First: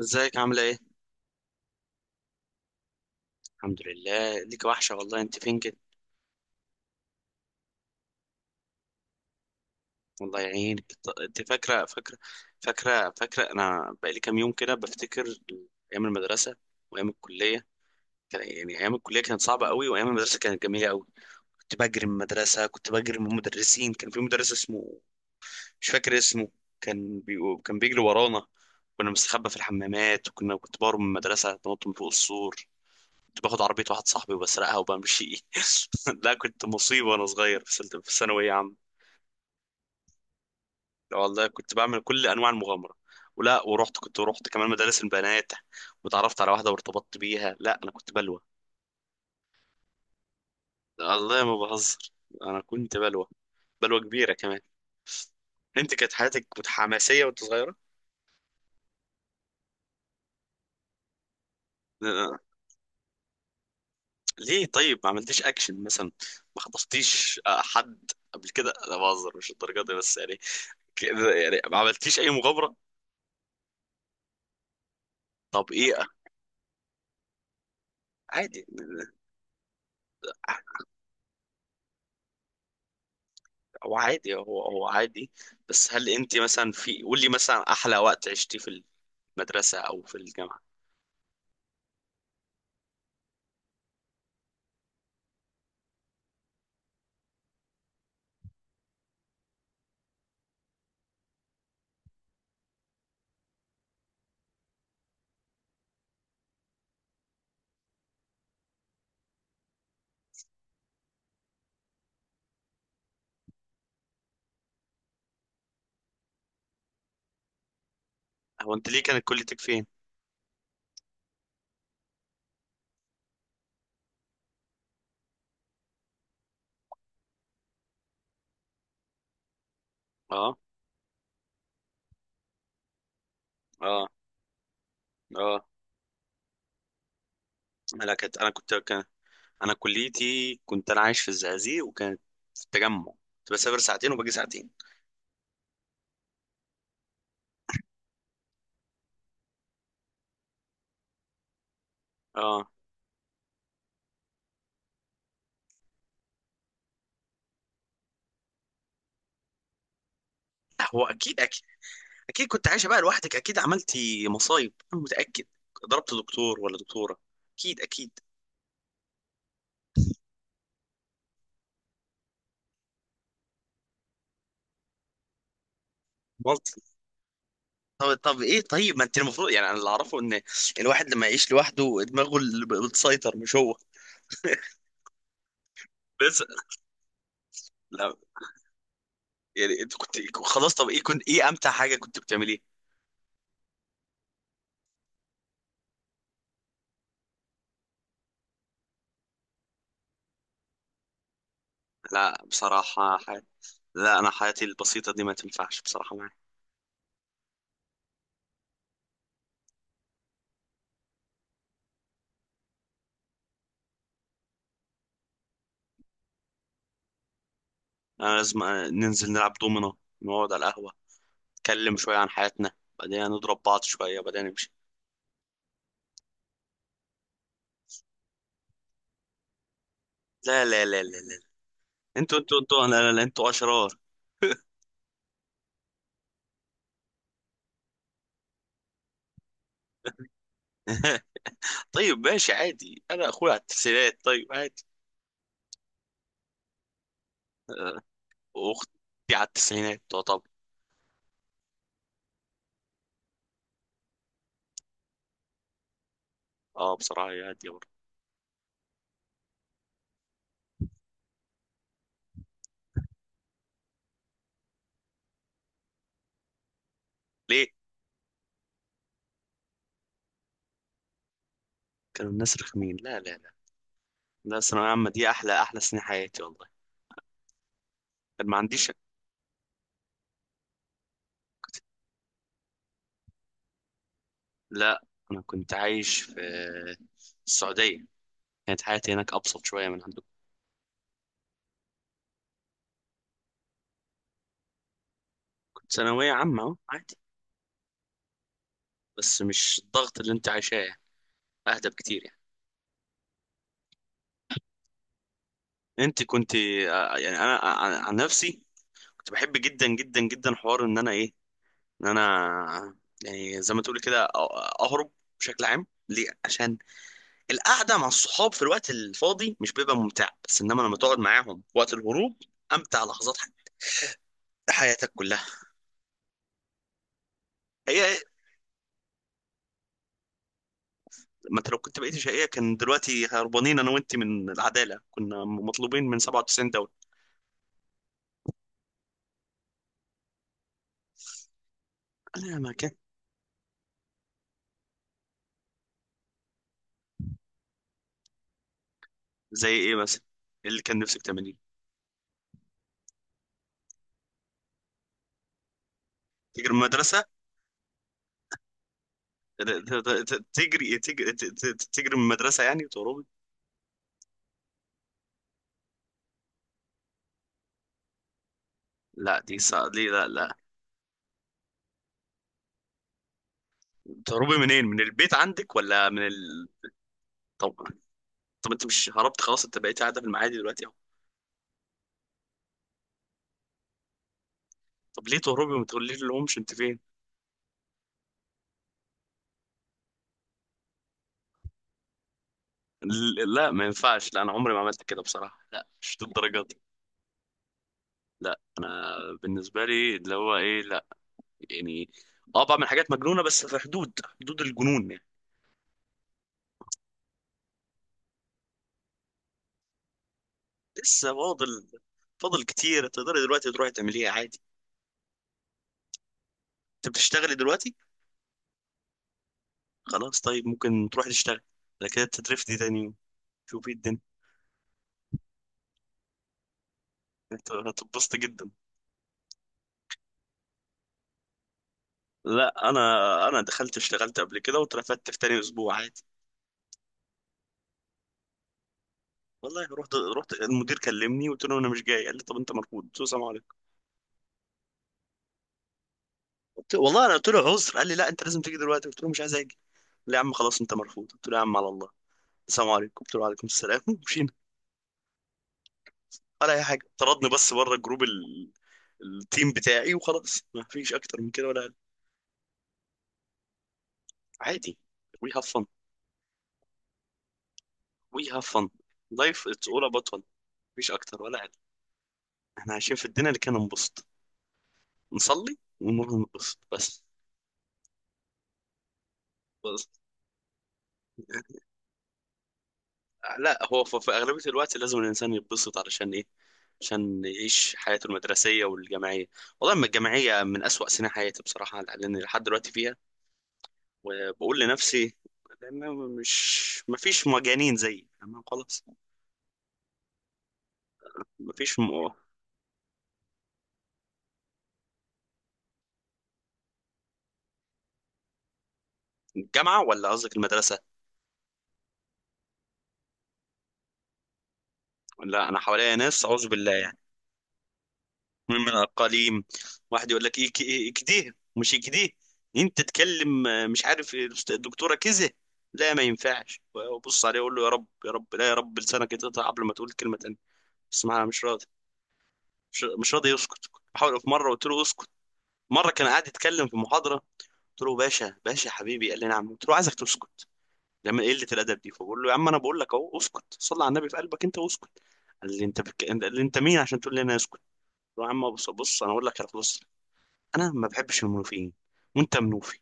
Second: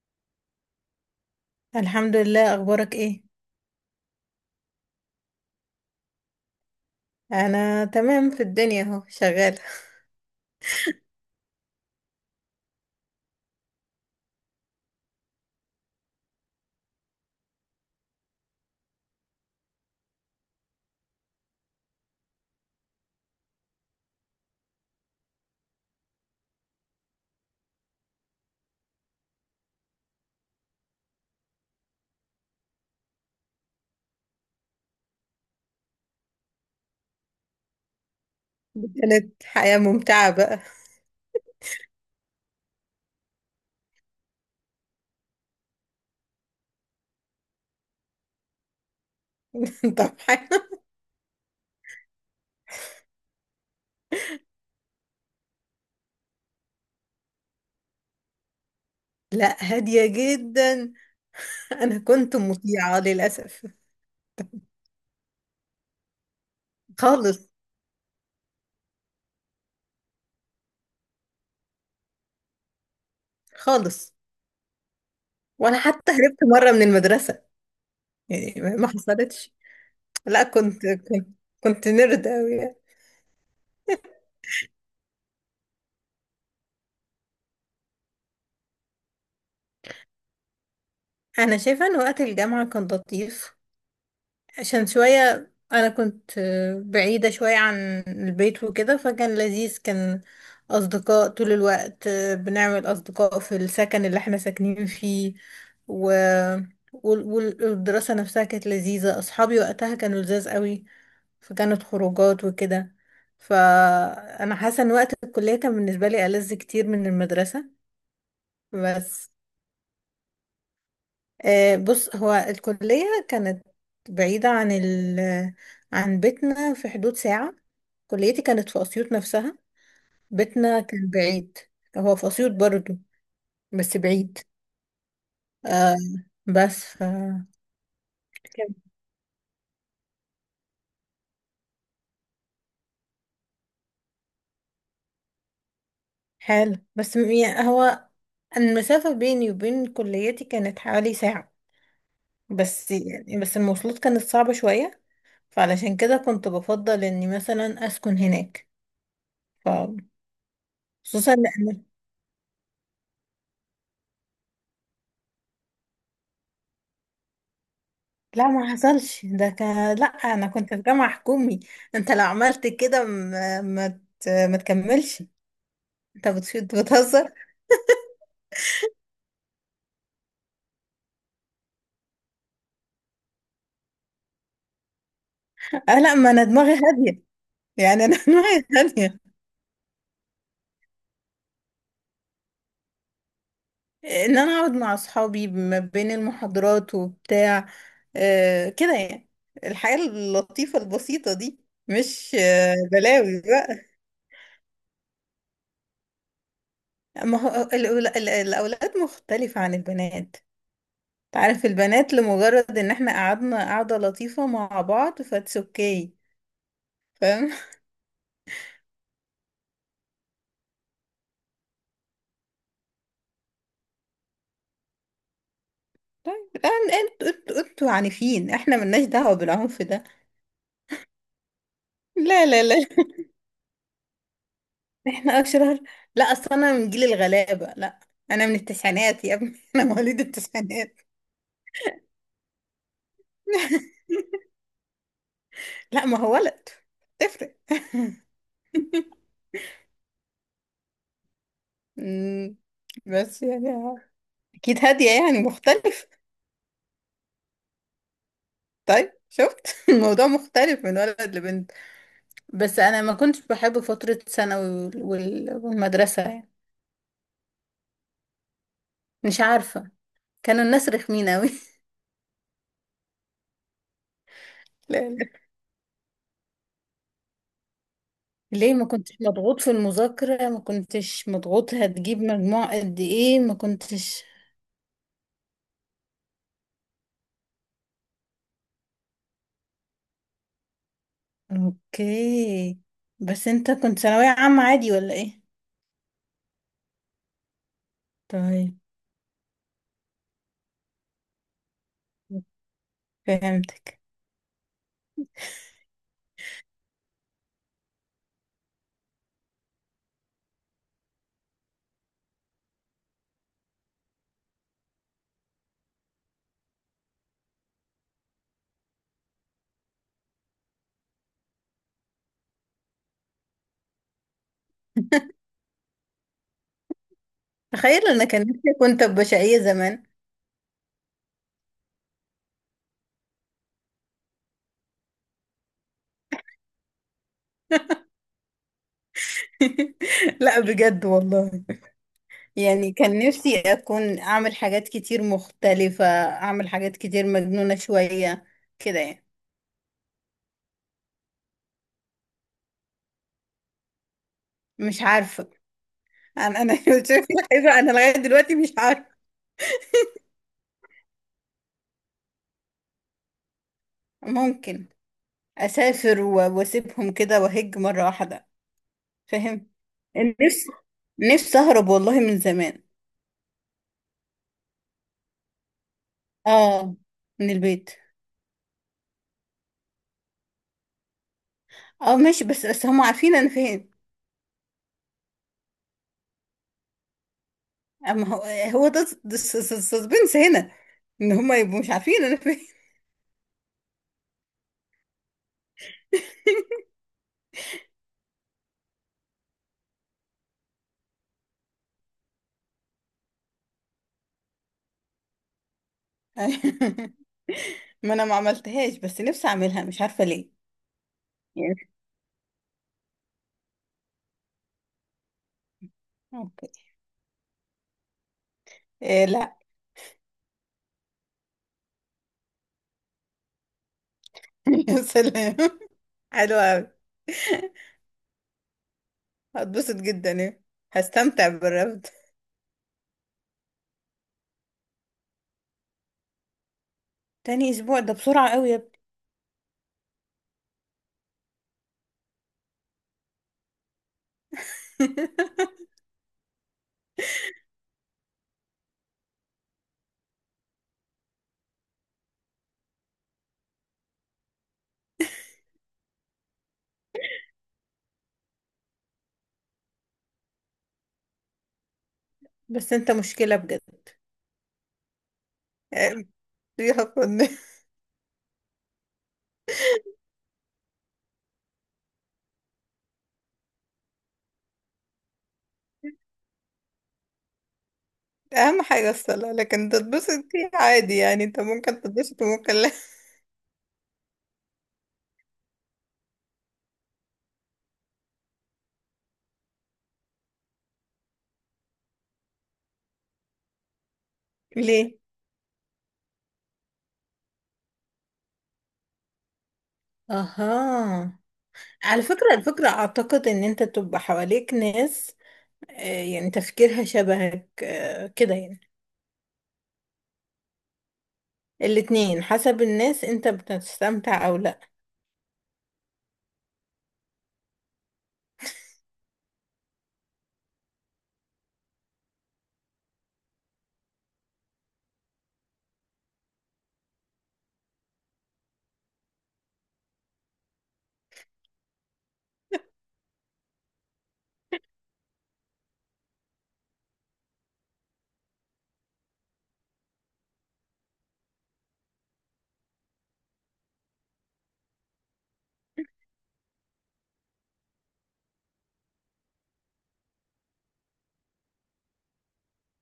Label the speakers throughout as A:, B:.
A: ازيك؟ عاملة ايه؟
B: الحمد لله. اخبارك ايه؟
A: الحمد لله، ليك وحشة والله. انت فين كده؟
B: انا تمام في الدنيا اهو شغاله.
A: والله يعينك. انت فاكرة فاكرة؟ انا بقالي كام يوم كده بفتكر ايام المدرسة وايام الكلية. يعني ايام الكلية كانت صعبة قوي، وايام المدرسة كانت جميلة قوي. كنت بجري من المدرسة، كنت بجري من المدرسين. كان في مدرس اسمه، مش فاكر اسمه، كان بي... كان بيجري ورانا. كنا مستخبى في الحمامات، كنت بهرب من المدرسة، بنط من فوق السور. كنت باخد عربية واحد صاحبي وبسرقها وبمشي. لا، كنت مصيبة وأنا صغير في في ثانوية عامة.
B: كانت حياه ممتعه بقى.
A: والله كنت بعمل كل أنواع المغامرة. ولا ورحت كنت ورحت كمان مدارس البنات وتعرفت على واحدة وارتبطت بيها. لا أنا كنت بلوى،
B: طبعا.
A: والله ما بهزر. أنا كنت بلوى، بلوى كبيرة كمان. أنت كانت حياتك، كنت حماسية وأنت صغيرة؟
B: لا، هاديه جدا. انا كنت
A: لا.
B: مطيعه للاسف.
A: ليه؟ طيب ما عملتيش أكشن مثلا؟ ما خطفتيش
B: خالص.
A: حد قبل كده؟ لا بهزر، مش الدرجة دي بس يعني. كده يعني ما عملتيش أي مغامرة؟
B: خالص.
A: طب
B: وانا
A: إيه؟
B: حتى هربت مره من المدرسه، يعني
A: عادي،
B: ما حصلتش. لا، كنت كنت نرد قوي.
A: هو عادي، هو عادي. بس هل انت مثلا، في قول لي مثلا احلى وقت عشتي في المدرسه او في الجامعه؟
B: انا شايفه ان وقت الجامعه كان لطيف، عشان شوية أنا كنت بعيدة شوية عن البيت وكده، فكان لذيذ. كان أصدقاء طول الوقت، بنعمل أصدقاء في السكن اللي احنا ساكنين فيه و... والدراسة نفسها كانت لذيذة. أصحابي وقتها كانوا لذاذ قوي، فكانت خروجات وكده. فأنا حاسة إن وقت الكلية كان بالنسبة لي ألذ كتير من المدرسة.
A: هو انت ليه، كانت
B: بس
A: كليتك فين؟
B: بص، هو الكلية كانت بعيدة عن عن بيتنا، في حدود ساعة. كليتي كانت في أسيوط نفسها.
A: اه.
B: بيتنا كان بعيد، هو في أسيوط برضو بس
A: اه.
B: بعيد.
A: اه.
B: آه، بس ف
A: انا كنت انا كنت
B: كان
A: كان انا كليتي كنت، انا عايش في الزقازيق وكانت في التجمع. كنت بسافر ساعتين وباجي ساعتين.
B: حلو، يعني هو المسافة بيني وبين كليتي كانت حوالي ساعة.
A: اه.
B: بس يعني بس المواصلات كانت صعبة شوية، فعلشان كده كنت بفضل إني مثلا أسكن هناك. ف
A: هو
B: خصوصا
A: اكيد اكيد.
B: لأن،
A: اكيد كنت عايشه بقى لوحدك، اكيد عملتي مصايب انا متاكد. ضربت دكتور ولا دكتوره؟ اكيد اكيد.
B: لا ما حصلش ده. كان لا، انا كنت في جامعة حكومي، انت لو عملت كده ما ما ما تكملش. انت بتهزر.
A: طب طب ايه، طيب ما انت المفروض يعني، انا اللي اعرفه ان الواحد لما يعيش لوحده دماغه اللي بتسيطر مش هو.
B: اه لا، ما
A: بس
B: انا دماغي هادية، يعني
A: لا،
B: انا دماغي هادية.
A: يعني انت كنت خلاص. طب ايه كنت، ايه امتع حاجه كنت بتعمليه؟
B: ان انا اقعد مع اصحابي ما بين المحاضرات وبتاع، آه كده يعني، الحياة اللطيفة البسيطة دي. مش
A: لا
B: آه
A: بصراحه
B: بلاوي
A: حي...
B: بقى.
A: لا انا حياتي البسيطه دي ما تنفعش بصراحه معايا.
B: ما هو الاولاد مختلفة عن البنات. تعرف، البنات لمجرد ان احنا قعدنا قعدة لطيفة مع بعض فاتس اوكي، فاهم؟
A: انا لازم ننزل نلعب دومينو، نقعد على القهوه، نتكلم شويه عن حياتنا، بعدين نضرب بعض شويه، بعدين نمشي.
B: طيب، انتوا انتوا عنيفين، احنا ملناش دعوة بالعنف ده.
A: لا لا لا لا لا. انتوا
B: لا
A: انتوا
B: لا
A: انتوا،
B: لا،
A: لا لا لا، انتوا اشرار.
B: احنا اشرار؟ لا اصل انا من جيل الغلابة، لا انا من التسعينات يا ابني، انا مواليد التسعينات.
A: طيب ماشي عادي، انا اخويا على التسعينات طيب عادي.
B: لا، ما هو ولد، تفرق.
A: واختي على التسعينات تعتبر.
B: أمم، بس يعني آه، اكيد هادية يعني مختلف.
A: اه بصراحه هي هاديه برضه.
B: طيب شفت، الموضوع مختلف من ولد لبنت. بس انا ما كنتش بحب فترة ثانوي والمدرسة يعني.
A: ليه؟
B: مش عارفة، كانوا الناس رخمين اوي.
A: كانوا الناس رخمين؟ لا لا لا. لا الثانويه العامه
B: لا،
A: دي احلى، احلى سنين حياتي والله. كان ما
B: ليه؟ ما
A: عنديش.
B: كنتش مضغوط في المذاكرة؟ ما كنتش مضغوط هتجيب مجموع قد ايه؟ ما كنتش.
A: لا انا كنت عايش في السعوديه، كانت حياتي هناك ابسط شويه من عندكم.
B: اوكي، بس انت كنت ثانوية عامة عادي ولا ايه؟
A: كنت ثانويه عامه أهو، عادي.
B: طيب،
A: بس مش الضغط اللي انت عايشاه يعني. اهدى بكتير يعني.
B: فهمتك.
A: انت كنت يعني انا عن نفسي كنت بحب جدا جدا جدا حوار ان انا ايه، ان انا يعني زي ما تقولي كده اهرب بشكل عام. ليه؟ عشان القعده مع الصحاب في الوقت الفاضي مش بيبقى ممتع، بس انما لما تقعد معاهم وقت الهروب، امتع لحظات حياتك كلها.
B: تخيل،
A: هي.
B: انا كان نفسي كنت بشقية زمان.
A: ما انت لو كنت بقيت شقيه، كان دلوقتي هربانين انا وانت من العداله، كنا مطلوبين من 97 دوله.
B: لا بجد والله،
A: لا ما كان.
B: يعني كان نفسي اكون اعمل حاجات كتير مختلفة، اعمل حاجات كتير مجنونة شوية، كده يعني.
A: زي ايه مثلا اللي كان نفسك تعمليه؟
B: مش عارفة، انا
A: تجري من
B: انا
A: المدرسه،
B: شايفة انا لغاية دلوقتي مش عارفة.
A: ت- تجري من المدرسه يعني وتهربي.
B: ممكن واسيبهم كده واهج مره واحده،
A: لا دي
B: فاهم؟
A: صع... دي لا لا.
B: نفسي، نفسي اهرب والله من زمان.
A: تهربي منين؟ من البيت عندك ولا من ال...
B: اه، من
A: طب
B: البيت.
A: طب انت مش هربت خلاص، انت بقيت قاعده في المعادي دلوقتي؟
B: اه ماشي، بس بس هم عارفين انا فين.
A: طب ليه تهربي وما تقوليش لهمش انت فين؟
B: اما هو، هو ده السسبنس هنا، ان هم يبقوا مش عارفين انا فين.
A: لا ما ينفعش. لا انا عمري ما عملت كده بصراحه، لا مش دي الدرجه دي. لا انا بالنسبه لي اللي هو ايه، لا يعني اه بعمل حاجات مجنونه بس في حدود، حدود الجنون يعني.
B: ما انا ما عملتهاش، بس نفسي اعملها مش عارفه ليه.
A: لسه فاضل.
B: يعني
A: فاضل كتير، تقدري دلوقتي تروحي تعمليها عادي.
B: اوكي.
A: انت بتشتغلي دلوقتي؟
B: إيه؟ لا.
A: خلاص طيب ممكن تروحي تشتغلي، بعد كده تترفدي تاني يوم. شوفي الدنيا.
B: يا سلام، حلوة أوي.
A: هتتبسطي جدا.
B: هتبسط جدا إيه! هستمتع بالرفض.
A: لا انا، انا دخلت اشتغلت قبل كده واترفدت في تاني اسبوع عادي.
B: تاني اسبوع ده بسرعه قوي يا.
A: والله رحت، رحت المدير كلمني قلت له انا مش جاي، قال لي طب انت مرفوض، قلت له السلام عليكم. قلت والله انا، قلت له عذر، قال لي لا انت لازم تيجي دلوقتي، قلت له مش عايز اجي. قال لي يا عم خلاص انت مرفوض، قلت له يا عم على الله، السلام عليكم، قلت له وعليكم السلام ومشينا. ولا اي حاجه، طردني بس بره التيم بتاعي، وخلاص ما فيش اكتر من كده ولا اقل.
B: بس انت مشكلة بجد
A: عادي. وي هاف فن.
B: يعني، فيها فن.
A: وي هاف فن. لايف اتس اول اباوت فن. مفيش اكتر ولا اقل. احنا عايشين في الدنيا اللي كان ننبسط، نصلي ونروح ننبسط بس.
B: اهم حاجة الصلاة، لكن
A: بس
B: تتبسط فيه عادي يعني، انت ممكن تتبسط وممكن لا.
A: لا هو في أغلبية الوقت لازم الإنسان يتبسط علشان إيه؟ عشان يعيش حياته المدرسية والجامعية. والله أما الجامعية من أسوأ سنين حياتي بصراحة، لأن لحد دلوقتي فيها وبقول
B: ليه؟
A: لنفسي، لأن مش مفيش مجانين زيي تمام خلاص.
B: اها.
A: مفيش
B: على
A: م...
B: فكرة، الفكرة اعتقد ان انت تبقى حواليك ناس، آه، يعني تفكيرها شبهك، كده يعني.
A: الجامعة ولا قصدك المدرسة؟
B: الاتنين، حسب الناس انت بتستمتع او لا.
A: لا أنا حواليا ناس أعوذ بالله يعني، من الأقاليم. واحد يقول لك إيه، إيه كده مش كده، أنت تتكلم مش عارف إيه، الدكتورة كذا. لا ما ينفعش، وأبص عليه أقول له يا رب يا رب، لا يا رب لسانك يتقطع قبل ما تقول كلمة تانية. بس ما مش راضي، مش راضي يسكت. بحاول، في مرة قلت له اسكت. مرة كان قاعد يتكلم في محاضرة، قلت له باشا باشا حبيبي، قال لي نعم، قلت له عايزك تسكت. لما قلة الأدب دي، فبقول له يا عم أنا بقول لك أهو اسكت، صلي على النبي في قلبك أنت واسكت. قال لي أنت بك... قال لي أنت مين عشان تقول لي أنا اسكت، قلت له يا عم بص بص، أنا أقول لك خلاص، انا ما بحبش المنوفيين وانت منوفي،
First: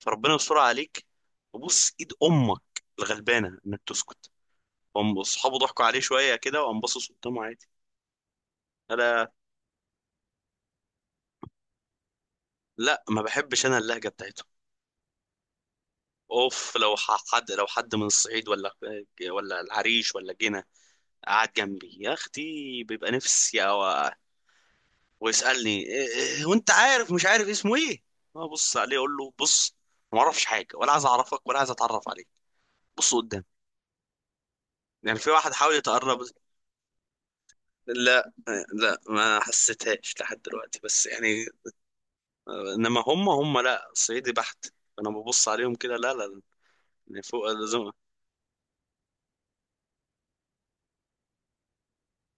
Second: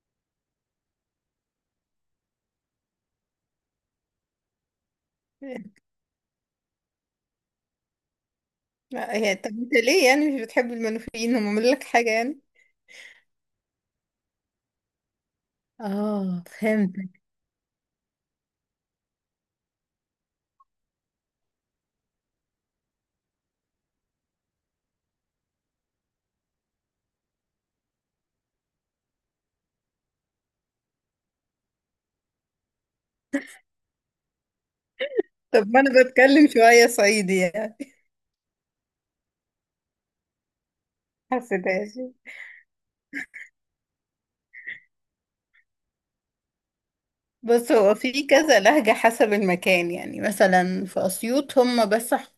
A: فربنا يستر عليك، وبص ايد امك الغلبانه انك تسكت. هم اصحابه ضحكوا عليه شويه كده، وقام باصص قدامه عادي.
B: لا
A: انا
B: هي، طب انت ليه يعني مش بتحب المنوفيين؟ هم عملوا لك حاجة يعني؟
A: لا، ما بحبش انا اللهجه بتاعتهم.
B: اه،
A: اوف لو
B: فهمتك.
A: حد، لو حد من الصعيد ولا ولا العريش ولا جنة قعد جنبي يا اختي، بيبقى نفسي أو... ويسالني إيه، إيه وانت عارف، مش عارف اسمه ايه، ابص عليه اقول له بص، ما اعرفش حاجه ولا عايز اعرفك ولا عايز اتعرف عليك، بص قدام. يعني في واحد
B: طب
A: حاول
B: ما انا
A: يتقرب.
B: بتكلم شوية صعيدي يعني،
A: لا لا، ما حسيتهاش لحد دلوقتي بس يعني،
B: حسداسي.
A: انما هم، لا صعيدي بحت انا ببص عليهم كده لا لا، يعني فوق
B: بص،
A: لازم.
B: هو في كذا لهجة حسب المكان. يعني مثلا في أسيوط هم بس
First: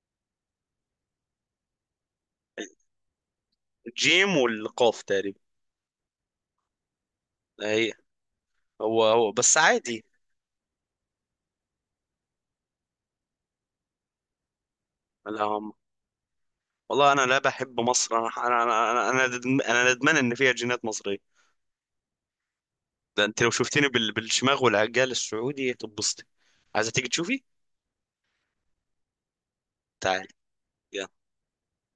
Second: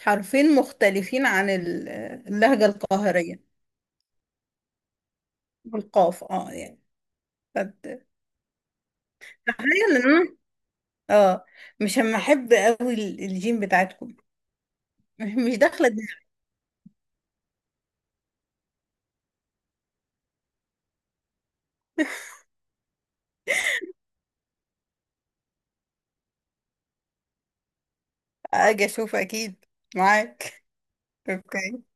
B: حرفين مختلفين عن اللهجة القاهرية.
A: الجيم والقاف تقريبا.
B: بالقاف اه يعني،
A: هي.
B: فت-
A: هو بس
B: تخيل ان
A: عادي.
B: انا، اه، مش هم احب قوي الجيم بتاعتكم.
A: لا
B: مش
A: هم،
B: داخلة دماغي.
A: والله انا لا بحب مصر. أنا ندمان ان فيها جينات مصريه. ده انت لو شفتني بالشماغ والعجال السعودي هتتبسطي. عايزه تيجي تشوفي؟
B: اجي اشوف اكيد،
A: تعالي،
B: معاك.
A: يلا.
B: اوكي.